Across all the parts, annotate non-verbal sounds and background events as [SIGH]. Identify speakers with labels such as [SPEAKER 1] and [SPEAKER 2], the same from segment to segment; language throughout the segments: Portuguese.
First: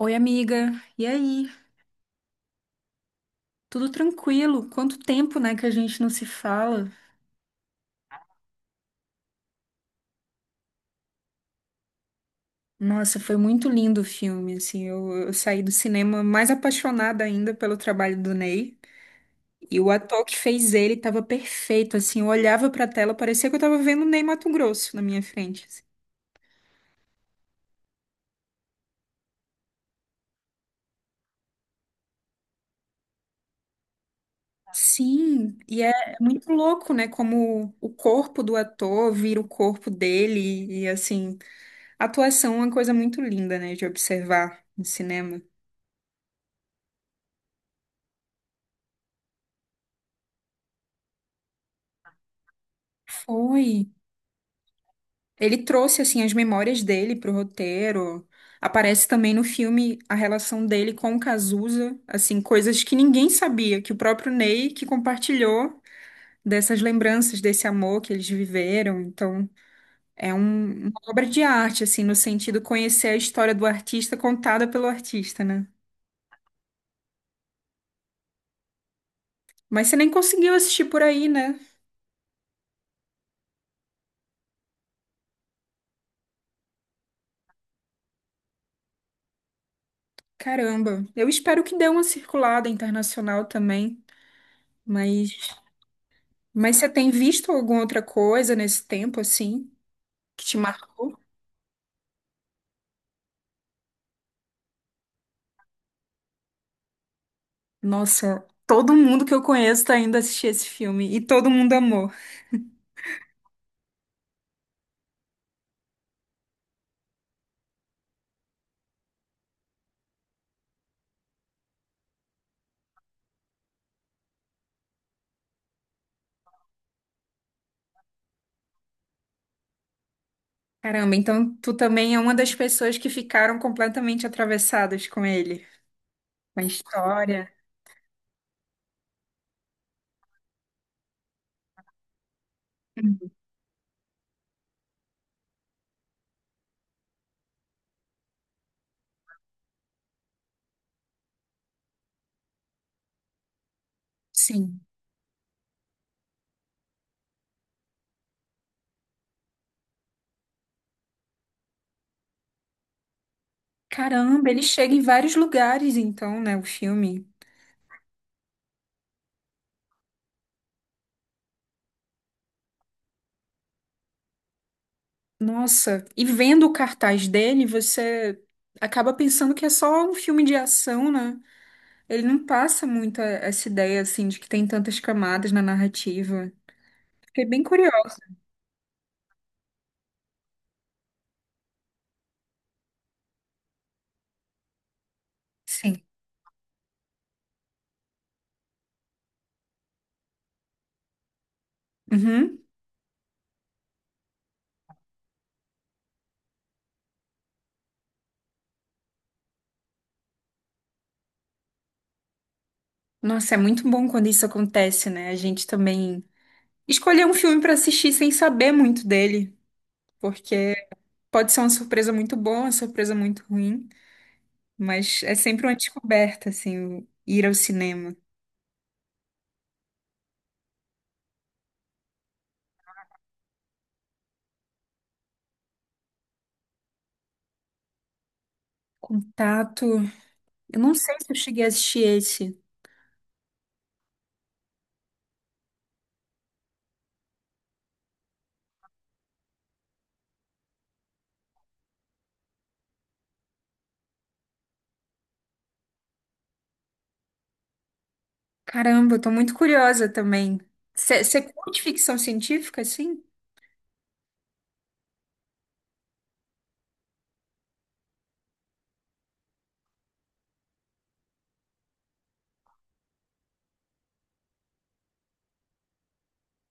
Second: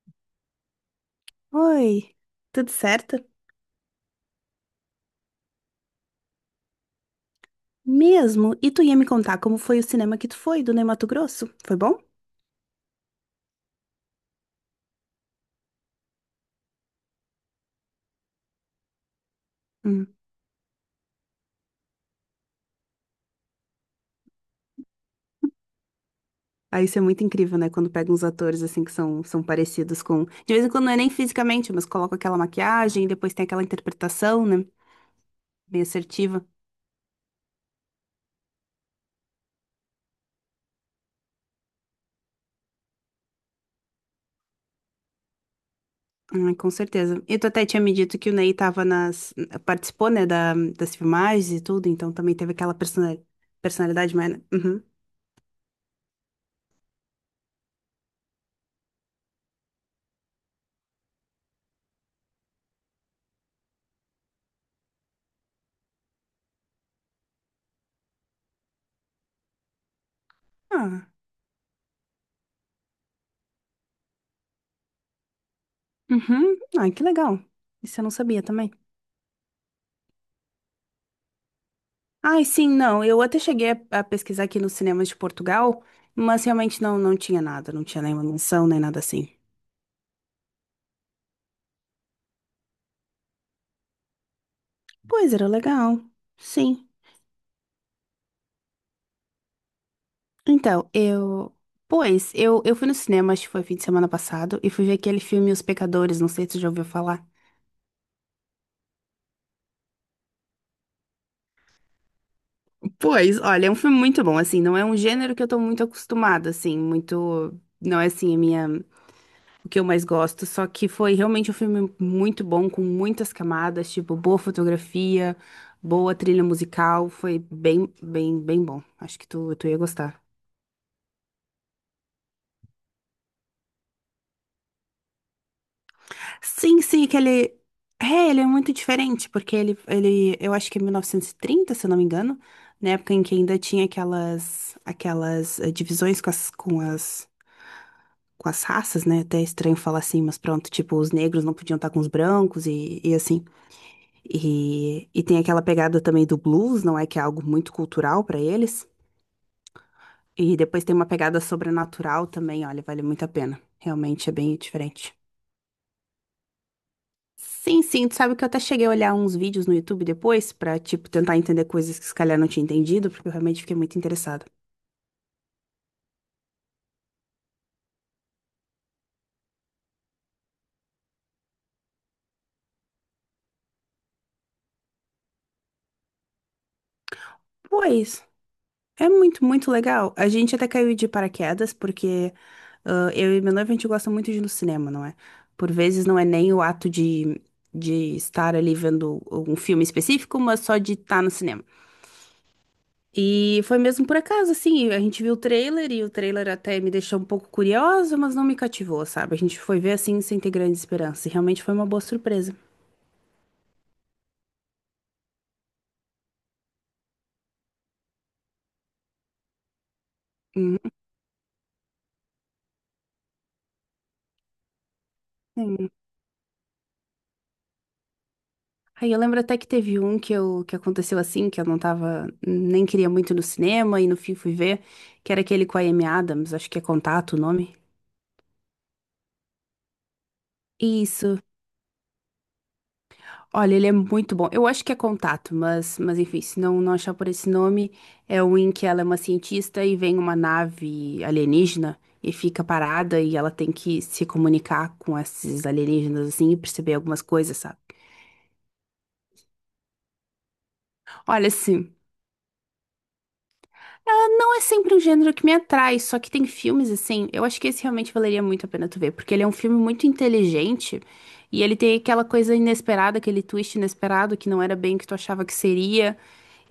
[SPEAKER 1] Oi, amiga. E aí?
[SPEAKER 2] Oi, tudo certo?
[SPEAKER 1] Tudo tranquilo? Quanto tempo, né, que a gente não se fala?
[SPEAKER 2] Mesmo? E tu ia me contar como foi o cinema que tu foi, do Ney Matogrosso? Foi bom?
[SPEAKER 1] Nossa, foi muito lindo o filme, assim. Eu saí do cinema mais apaixonada ainda pelo trabalho do Ney. E o
[SPEAKER 2] Hum.
[SPEAKER 1] ator que fez ele estava perfeito, assim. Eu olhava para a tela, parecia que eu estava vendo o Ney Matogrosso na minha frente, assim.
[SPEAKER 2] Ah, isso é muito incrível, né? Quando pega uns atores assim que são, são parecidos com. De vez em quando não é nem fisicamente, mas coloca aquela maquiagem e depois tem aquela interpretação, né?
[SPEAKER 1] Sim,
[SPEAKER 2] Bem
[SPEAKER 1] e é
[SPEAKER 2] assertiva.
[SPEAKER 1] muito louco, né? Como o corpo do ator vira o corpo dele, e assim, a atuação é uma coisa muito linda, né, de observar no cinema.
[SPEAKER 2] Com certeza. E tu até tinha me dito que o Ney tava nas. Participou, né, das filmagens e tudo, então também teve aquela persona-
[SPEAKER 1] Foi.
[SPEAKER 2] personalidade mais. Né? Uhum.
[SPEAKER 1] Ele trouxe assim as memórias dele pro roteiro. Aparece também no filme a relação dele com o Cazuza, assim, coisas que ninguém sabia, que o próprio Ney que compartilhou dessas lembranças, desse amor que eles viveram. Então, uma
[SPEAKER 2] Ah,
[SPEAKER 1] obra de arte, assim, no sentido conhecer a história do artista contada pelo artista, né?
[SPEAKER 2] uhum. Ah, que legal. Isso eu não sabia também.
[SPEAKER 1] Mas você nem conseguiu assistir por aí, né?
[SPEAKER 2] Ai, sim, não. Eu até cheguei a pesquisar aqui nos cinemas de Portugal, mas realmente não, não tinha nada, não tinha nenhuma menção, nem nada assim.
[SPEAKER 1] Caramba. Eu espero que dê uma circulada internacional também, mas
[SPEAKER 2] Pois era legal. Sim.
[SPEAKER 1] mas você tem visto alguma outra coisa nesse tempo, assim, que te
[SPEAKER 2] Então,
[SPEAKER 1] marcou?
[SPEAKER 2] eu. Pois, eu fui no cinema, acho que foi fim de semana passado, e fui ver aquele filme Os Pecadores, não sei se você já ouviu falar.
[SPEAKER 1] Nossa, todo mundo que eu conheço tá indo assistir esse filme e todo mundo amou.
[SPEAKER 2] Pois, olha, é um filme muito bom, assim, não é um gênero que eu tô muito acostumada, assim, muito. Não é assim a minha. O que eu mais gosto. Só que foi realmente um filme muito bom, com muitas camadas, tipo, boa fotografia, boa trilha musical. Foi bem bom. Acho que tu ia gostar.
[SPEAKER 1] Caramba, então tu também é uma das pessoas que ficaram completamente atravessadas com ele, com a
[SPEAKER 2] Sim, sim, que
[SPEAKER 1] história.
[SPEAKER 2] ele. É, ele é muito diferente, porque ele, eu acho que é 1930, se eu não me engano, na época em
[SPEAKER 1] Hum.
[SPEAKER 2] que ainda tinha aquelas divisões com as raças, né? Até é estranho falar assim, mas pronto, tipo, os negros não podiam estar com os brancos e assim.
[SPEAKER 1] Sim.
[SPEAKER 2] E tem aquela pegada também do blues, não é? Que é algo muito cultural para eles. E depois tem uma pegada sobrenatural também, olha, vale muito a pena. Realmente é
[SPEAKER 1] Caramba,
[SPEAKER 2] bem
[SPEAKER 1] ele chega em
[SPEAKER 2] diferente.
[SPEAKER 1] vários lugares, então, né, o filme.
[SPEAKER 2] Sim, sim, tu sabe que eu até cheguei a olhar uns vídeos no YouTube depois pra, tipo, tentar entender coisas que se calhar não tinha entendido, porque eu realmente fiquei muito interessada.
[SPEAKER 1] Nossa, e vendo o cartaz dele, você acaba pensando que é só um filme de ação, né? Ele não passa muito essa ideia, assim, de que tem tantas camadas na narrativa. Fiquei bem curiosa.
[SPEAKER 2] Pois. É muito, muito legal. A gente até caiu de paraquedas, porque ah, eu e meu noivo a gente gosta muito de ir no cinema, não é? Por
[SPEAKER 1] Sim.
[SPEAKER 2] vezes não é nem o ato de estar ali vendo um filme específico, mas só de estar no cinema.
[SPEAKER 1] Uhum.
[SPEAKER 2] E foi mesmo por acaso, assim, a gente viu o trailer e o trailer até me deixou um pouco curiosa, mas não me cativou, sabe? A gente foi ver assim sem ter grande esperança. E realmente foi uma boa surpresa.
[SPEAKER 1] Nossa, é muito bom quando isso acontece, né? A gente também escolher um filme pra assistir sem saber muito dele, porque
[SPEAKER 2] Uhum,
[SPEAKER 1] pode ser uma surpresa muito boa, uma surpresa muito ruim, mas é sempre uma
[SPEAKER 2] sim.
[SPEAKER 1] descoberta, assim, ir ao cinema.
[SPEAKER 2] Aí eu lembro até que teve um que, que aconteceu assim, que eu não tava, nem queria muito ir no cinema, e no fim fui ver, que era aquele com a Amy Adams, acho que é Contato o nome.
[SPEAKER 1] Contato. Eu não sei se eu
[SPEAKER 2] Isso.
[SPEAKER 1] cheguei a assistir esse.
[SPEAKER 2] Olha, ele é muito bom. Eu acho que é Contato, mas enfim, se não, não achar por esse nome, é o em que ela é uma cientista e vem uma nave alienígena e fica parada e ela tem que se comunicar com esses alienígenas assim e perceber algumas coisas, sabe?
[SPEAKER 1] Caramba, eu tô muito curiosa também. Você
[SPEAKER 2] Olha,
[SPEAKER 1] curte
[SPEAKER 2] assim.
[SPEAKER 1] ficção científica, assim?
[SPEAKER 2] Ela não é sempre um gênero que me atrai, só que tem filmes assim. Eu acho que esse realmente valeria muito a pena tu ver, porque ele é um filme muito inteligente e ele tem aquela coisa inesperada, aquele twist inesperado que não era bem o que tu achava que seria.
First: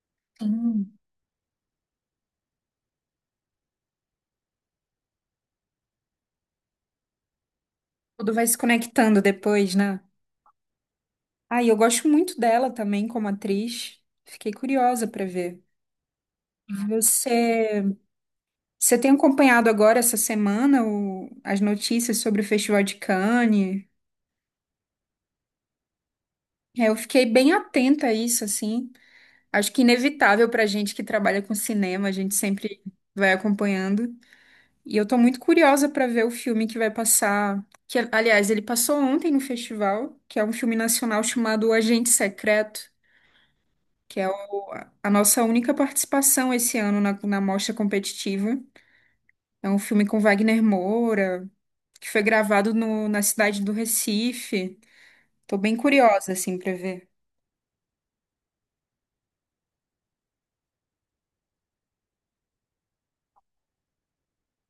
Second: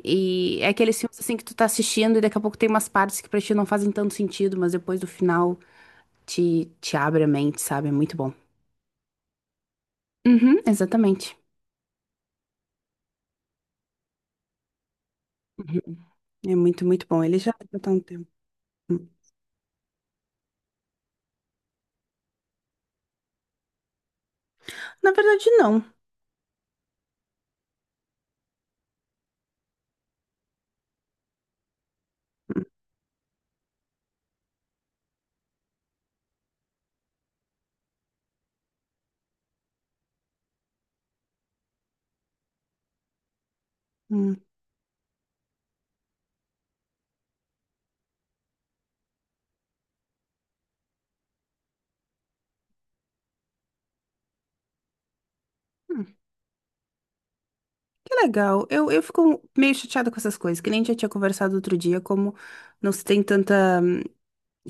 [SPEAKER 2] E é
[SPEAKER 1] Sim.
[SPEAKER 2] aqueles filmes assim que tu tá assistindo e daqui a pouco tem umas partes que pra ti não fazem tanto sentido, mas depois do final te abre a mente, sabe? É muito bom.
[SPEAKER 1] Tudo vai se conectando depois, né?
[SPEAKER 2] Uhum, exatamente.
[SPEAKER 1] Ah, e eu gosto muito dela também como atriz. Fiquei curiosa pra ver.
[SPEAKER 2] Uhum. É muito, muito bom.
[SPEAKER 1] Você
[SPEAKER 2] Ele já tá um tempo.
[SPEAKER 1] Você
[SPEAKER 2] Hum.
[SPEAKER 1] tem acompanhado agora essa semana as notícias sobre o Festival de Cannes?
[SPEAKER 2] Na verdade, não.
[SPEAKER 1] É, eu fiquei bem atenta a isso, assim. Acho que inevitável para gente que trabalha com cinema, a gente sempre vai acompanhando. E eu tô muito curiosa para ver o filme que vai passar. Que, aliás, ele passou ontem no festival, que é um filme nacional chamado O Agente Secreto, que é
[SPEAKER 2] Hum.
[SPEAKER 1] o- a nossa única participação esse ano na mostra competitiva. É um filme com Wagner Moura, que foi gravado na cidade do Recife. Tô bem curiosa, assim, pra ver.
[SPEAKER 2] Que legal. Eu fico meio chateada com essas coisas, que nem a gente já tinha conversado outro dia, como não se tem tanta.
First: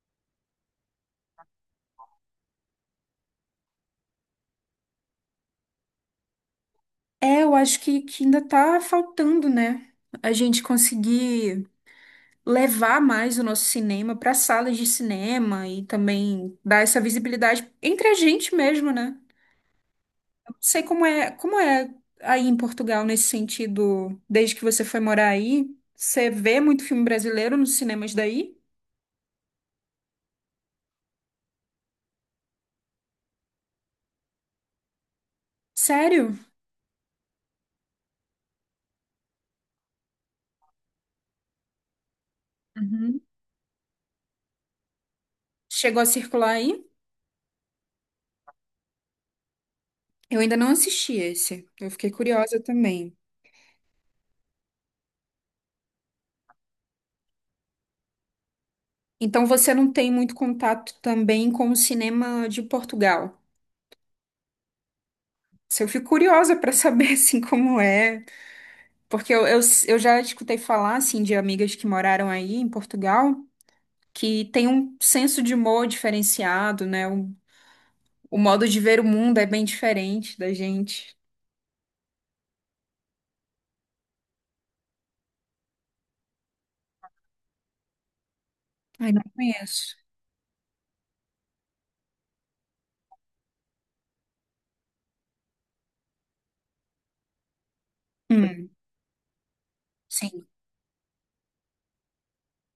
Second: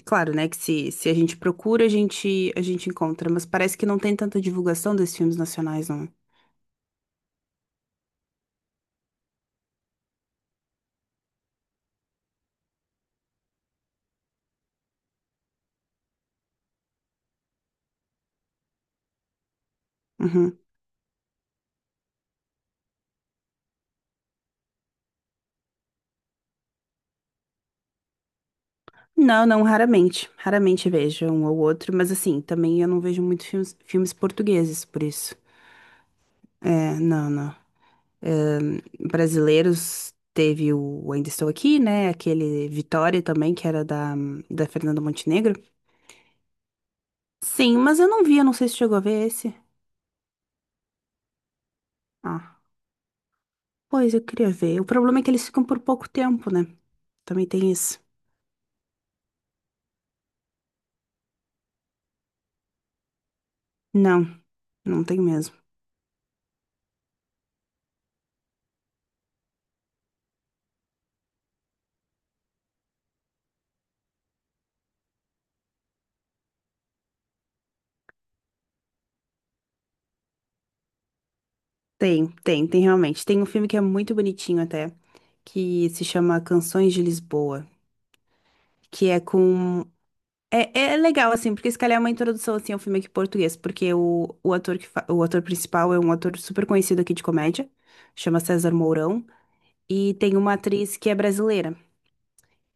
[SPEAKER 2] Claro, né? Que se a gente procura, a gente encontra, mas parece que não tem tanta divulgação desses filmes nacionais, não.
[SPEAKER 1] É, eu acho que ainda tá faltando, né? A gente conseguir levar mais o nosso cinema para salas de cinema e também dar essa visibilidade entre a gente mesmo, né? Eu
[SPEAKER 2] Uhum.
[SPEAKER 1] não sei como é aí em Portugal nesse sentido, desde que você foi morar aí. Você vê muito filme brasileiro nos cinemas daí?
[SPEAKER 2] Não, não, raramente. Raramente vejo um ou outro, mas assim, também eu não vejo muito filmes portugueses, por isso.
[SPEAKER 1] Sério?
[SPEAKER 2] É, não, não. Brasileiros teve o Ainda Estou Aqui, né? Aquele
[SPEAKER 1] Uhum.
[SPEAKER 2] Vitória também, que era da Fernanda Montenegro.
[SPEAKER 1] Chegou a circular aí?
[SPEAKER 2] Sim, mas eu não vi, eu não sei se chegou a ver esse.
[SPEAKER 1] Eu ainda não assisti esse. Eu fiquei curiosa
[SPEAKER 2] Ah,
[SPEAKER 1] também.
[SPEAKER 2] pois eu queria ver. O problema é que eles ficam por pouco tempo, né? Também tem isso.
[SPEAKER 1] Então você não tem muito contato também com o cinema de Portugal.
[SPEAKER 2] Não, não tem mesmo.
[SPEAKER 1] Se Eu fico curiosa para saber [LAUGHS] assim como é, porque eu já escutei falar assim de amigas que moraram aí em Portugal que tem um senso de humor diferenciado, né? O modo de ver o mundo é bem diferente da gente.
[SPEAKER 2] Tem, tem, tem realmente. Tem um filme que é muito bonitinho até, que se chama Canções de Lisboa, que
[SPEAKER 1] Ai,
[SPEAKER 2] é
[SPEAKER 1] não
[SPEAKER 2] com.
[SPEAKER 1] conheço.
[SPEAKER 2] É, é legal, assim, porque se calhar é uma introdução, assim, ao filme aqui em português, porque o ator que fa- o ator principal é um ator super conhecido aqui de comédia, chama
[SPEAKER 1] Hum,
[SPEAKER 2] César Mourão, e tem
[SPEAKER 1] sim.
[SPEAKER 2] uma atriz que é brasileira.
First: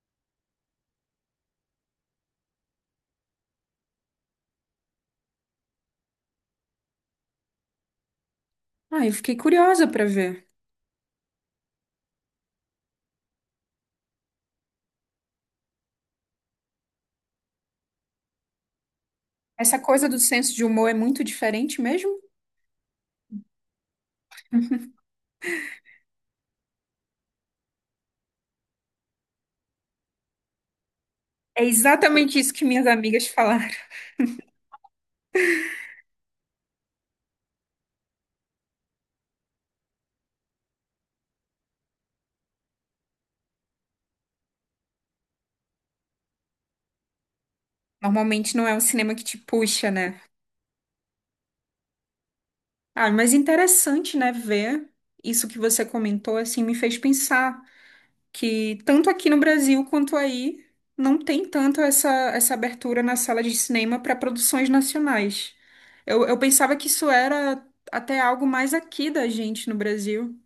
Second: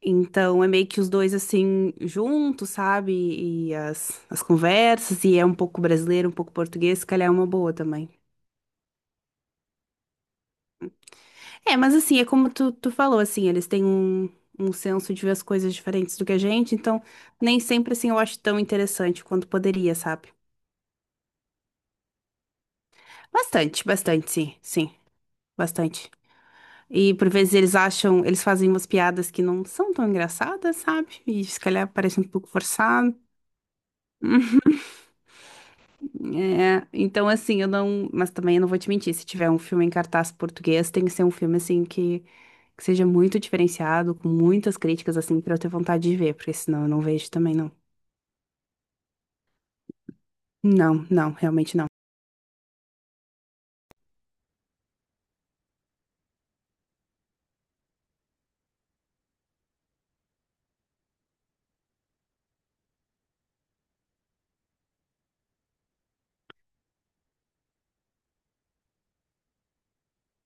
[SPEAKER 2] Então é meio que os dois assim juntos, sabe? E as conversas, e é um pouco brasileiro, um pouco português, se calhar é uma boa também.
[SPEAKER 1] Ah, eu fiquei curiosa para ver.
[SPEAKER 2] É, mas assim, é como tu falou, assim, eles têm um senso de ver as coisas diferentes do que a gente, então nem sempre assim eu acho tão interessante quanto
[SPEAKER 1] Essa
[SPEAKER 2] poderia,
[SPEAKER 1] coisa do
[SPEAKER 2] sabe?
[SPEAKER 1] senso de humor é muito diferente mesmo?
[SPEAKER 2] Bastante, bastante, sim, sim, bastante. E por vezes eles acham, eles fazem umas piadas que não são tão engraçadas, sabe? E se
[SPEAKER 1] É
[SPEAKER 2] calhar parece um
[SPEAKER 1] exatamente
[SPEAKER 2] pouco
[SPEAKER 1] isso que minhas
[SPEAKER 2] forçado.
[SPEAKER 1] amigas falaram.
[SPEAKER 2] É, então assim, eu não. Mas também eu não vou te mentir, se tiver um filme em cartaz português, tem que ser um filme assim que seja muito diferenciado, com muitas críticas, assim, pra eu ter vontade de ver, porque senão eu não vejo também, não.
[SPEAKER 1] Normalmente não é um cinema que te puxa, né?
[SPEAKER 2] Não, não, realmente não.
[SPEAKER 1] Ah, mas interessante, né, ver isso que você comentou, assim, me fez pensar que tanto aqui no Brasil quanto aí não tem essa abertura na sala de cinema para produções nacionais. Eu pensava que isso era até algo mais aqui da gente no Brasil,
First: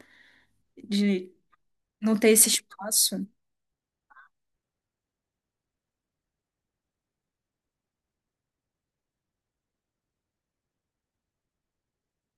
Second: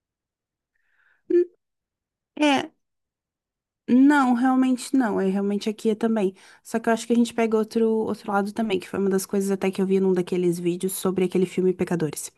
[SPEAKER 1] de
[SPEAKER 2] Hum,
[SPEAKER 1] não ter esse
[SPEAKER 2] é,
[SPEAKER 1] espaço.
[SPEAKER 2] não, realmente não. É realmente aqui é também. Só que eu acho que a gente pega outro, outro lado também, que foi uma das coisas até que eu vi num daqueles vídeos sobre aquele filme Pecadores.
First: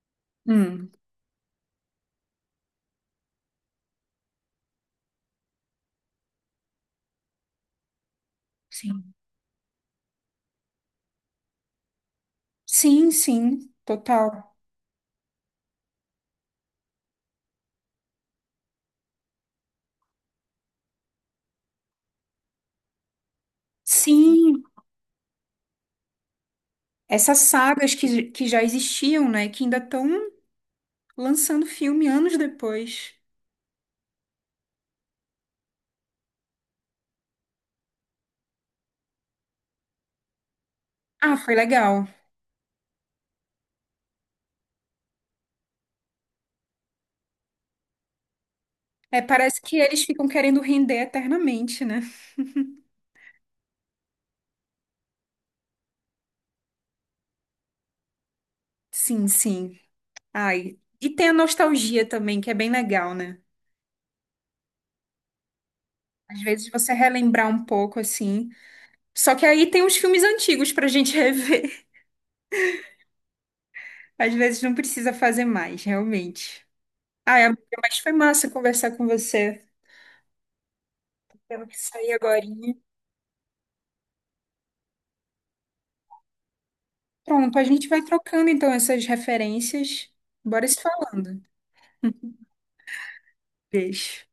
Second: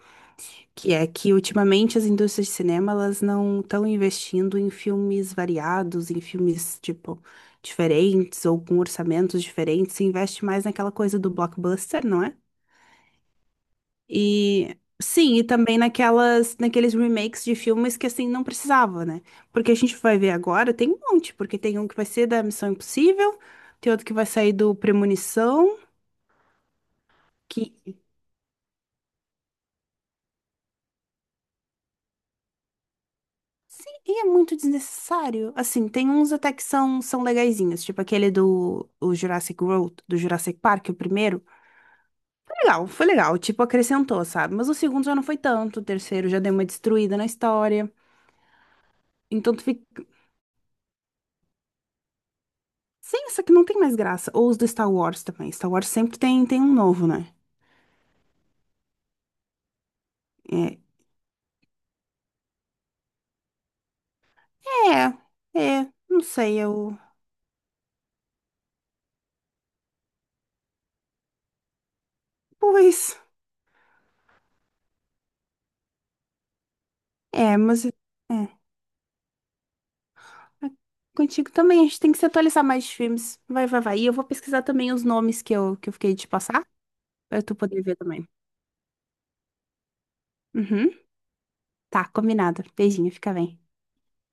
[SPEAKER 1] Hum,
[SPEAKER 2] Que é que ultimamente as indústrias de cinema elas não estão investindo em filmes variados, em filmes tipo diferentes ou com
[SPEAKER 1] sim.
[SPEAKER 2] orçamentos diferentes, se investe mais naquela coisa do blockbuster, não é?
[SPEAKER 1] Sim, sim, total.
[SPEAKER 2] E sim, e também naquelas naqueles remakes de filmes que assim não precisava, né? Porque a gente vai ver agora, tem um monte, porque tem um que vai ser da Missão Impossível, tem outro que vai sair
[SPEAKER 1] Sim.
[SPEAKER 2] do Premonição,
[SPEAKER 1] Essas
[SPEAKER 2] que
[SPEAKER 1] sagas que já existiam, né? Que ainda estão lançando filme anos depois.
[SPEAKER 2] sim, e é muito desnecessário. Assim, tem uns até que são, são legaizinhos, tipo aquele do o Jurassic World, do Jurassic Park, o
[SPEAKER 1] Ah,
[SPEAKER 2] primeiro.
[SPEAKER 1] foi legal.
[SPEAKER 2] Foi legal, foi legal, tipo, acrescentou, sabe? Mas o segundo já não foi tanto, o terceiro já deu uma destruída na história.
[SPEAKER 1] É,
[SPEAKER 2] Então
[SPEAKER 1] parece
[SPEAKER 2] tu
[SPEAKER 1] que
[SPEAKER 2] fica,
[SPEAKER 1] eles ficam querendo render eternamente, né?
[SPEAKER 2] sim, isso aqui não tem mais graça. Ou os do Star Wars também. Star Wars sempre tem, tem um novo, né?
[SPEAKER 1] Sim, sim. Ai.
[SPEAKER 2] É,
[SPEAKER 1] E tem a nostalgia também, que é bem legal, né?
[SPEAKER 2] é, é, não
[SPEAKER 1] Às
[SPEAKER 2] sei,
[SPEAKER 1] vezes você
[SPEAKER 2] eu...
[SPEAKER 1] relembrar um pouco, assim. Só que aí tem os filmes antigos pra gente [LAUGHS] rever.
[SPEAKER 2] Pois,
[SPEAKER 1] Às vezes não precisa fazer mais, realmente. Ai,
[SPEAKER 2] é,
[SPEAKER 1] amiga,
[SPEAKER 2] mas... É,
[SPEAKER 1] mas foi massa conversar com você.
[SPEAKER 2] é, contigo
[SPEAKER 1] Temos que
[SPEAKER 2] também, a gente
[SPEAKER 1] sair
[SPEAKER 2] tem que se
[SPEAKER 1] agora.
[SPEAKER 2] atualizar mais de filmes. Vai, vai, vai. E eu vou pesquisar também os nomes que que eu fiquei, de passar pra tu
[SPEAKER 1] Pronto, a
[SPEAKER 2] poder
[SPEAKER 1] gente
[SPEAKER 2] ver
[SPEAKER 1] vai
[SPEAKER 2] também.
[SPEAKER 1] trocando então essas referências. Bora se
[SPEAKER 2] Uhum.
[SPEAKER 1] falando.
[SPEAKER 2] Tá,
[SPEAKER 1] [LAUGHS]
[SPEAKER 2] combinado. Beijinho, fica bem.
[SPEAKER 1] Beijo.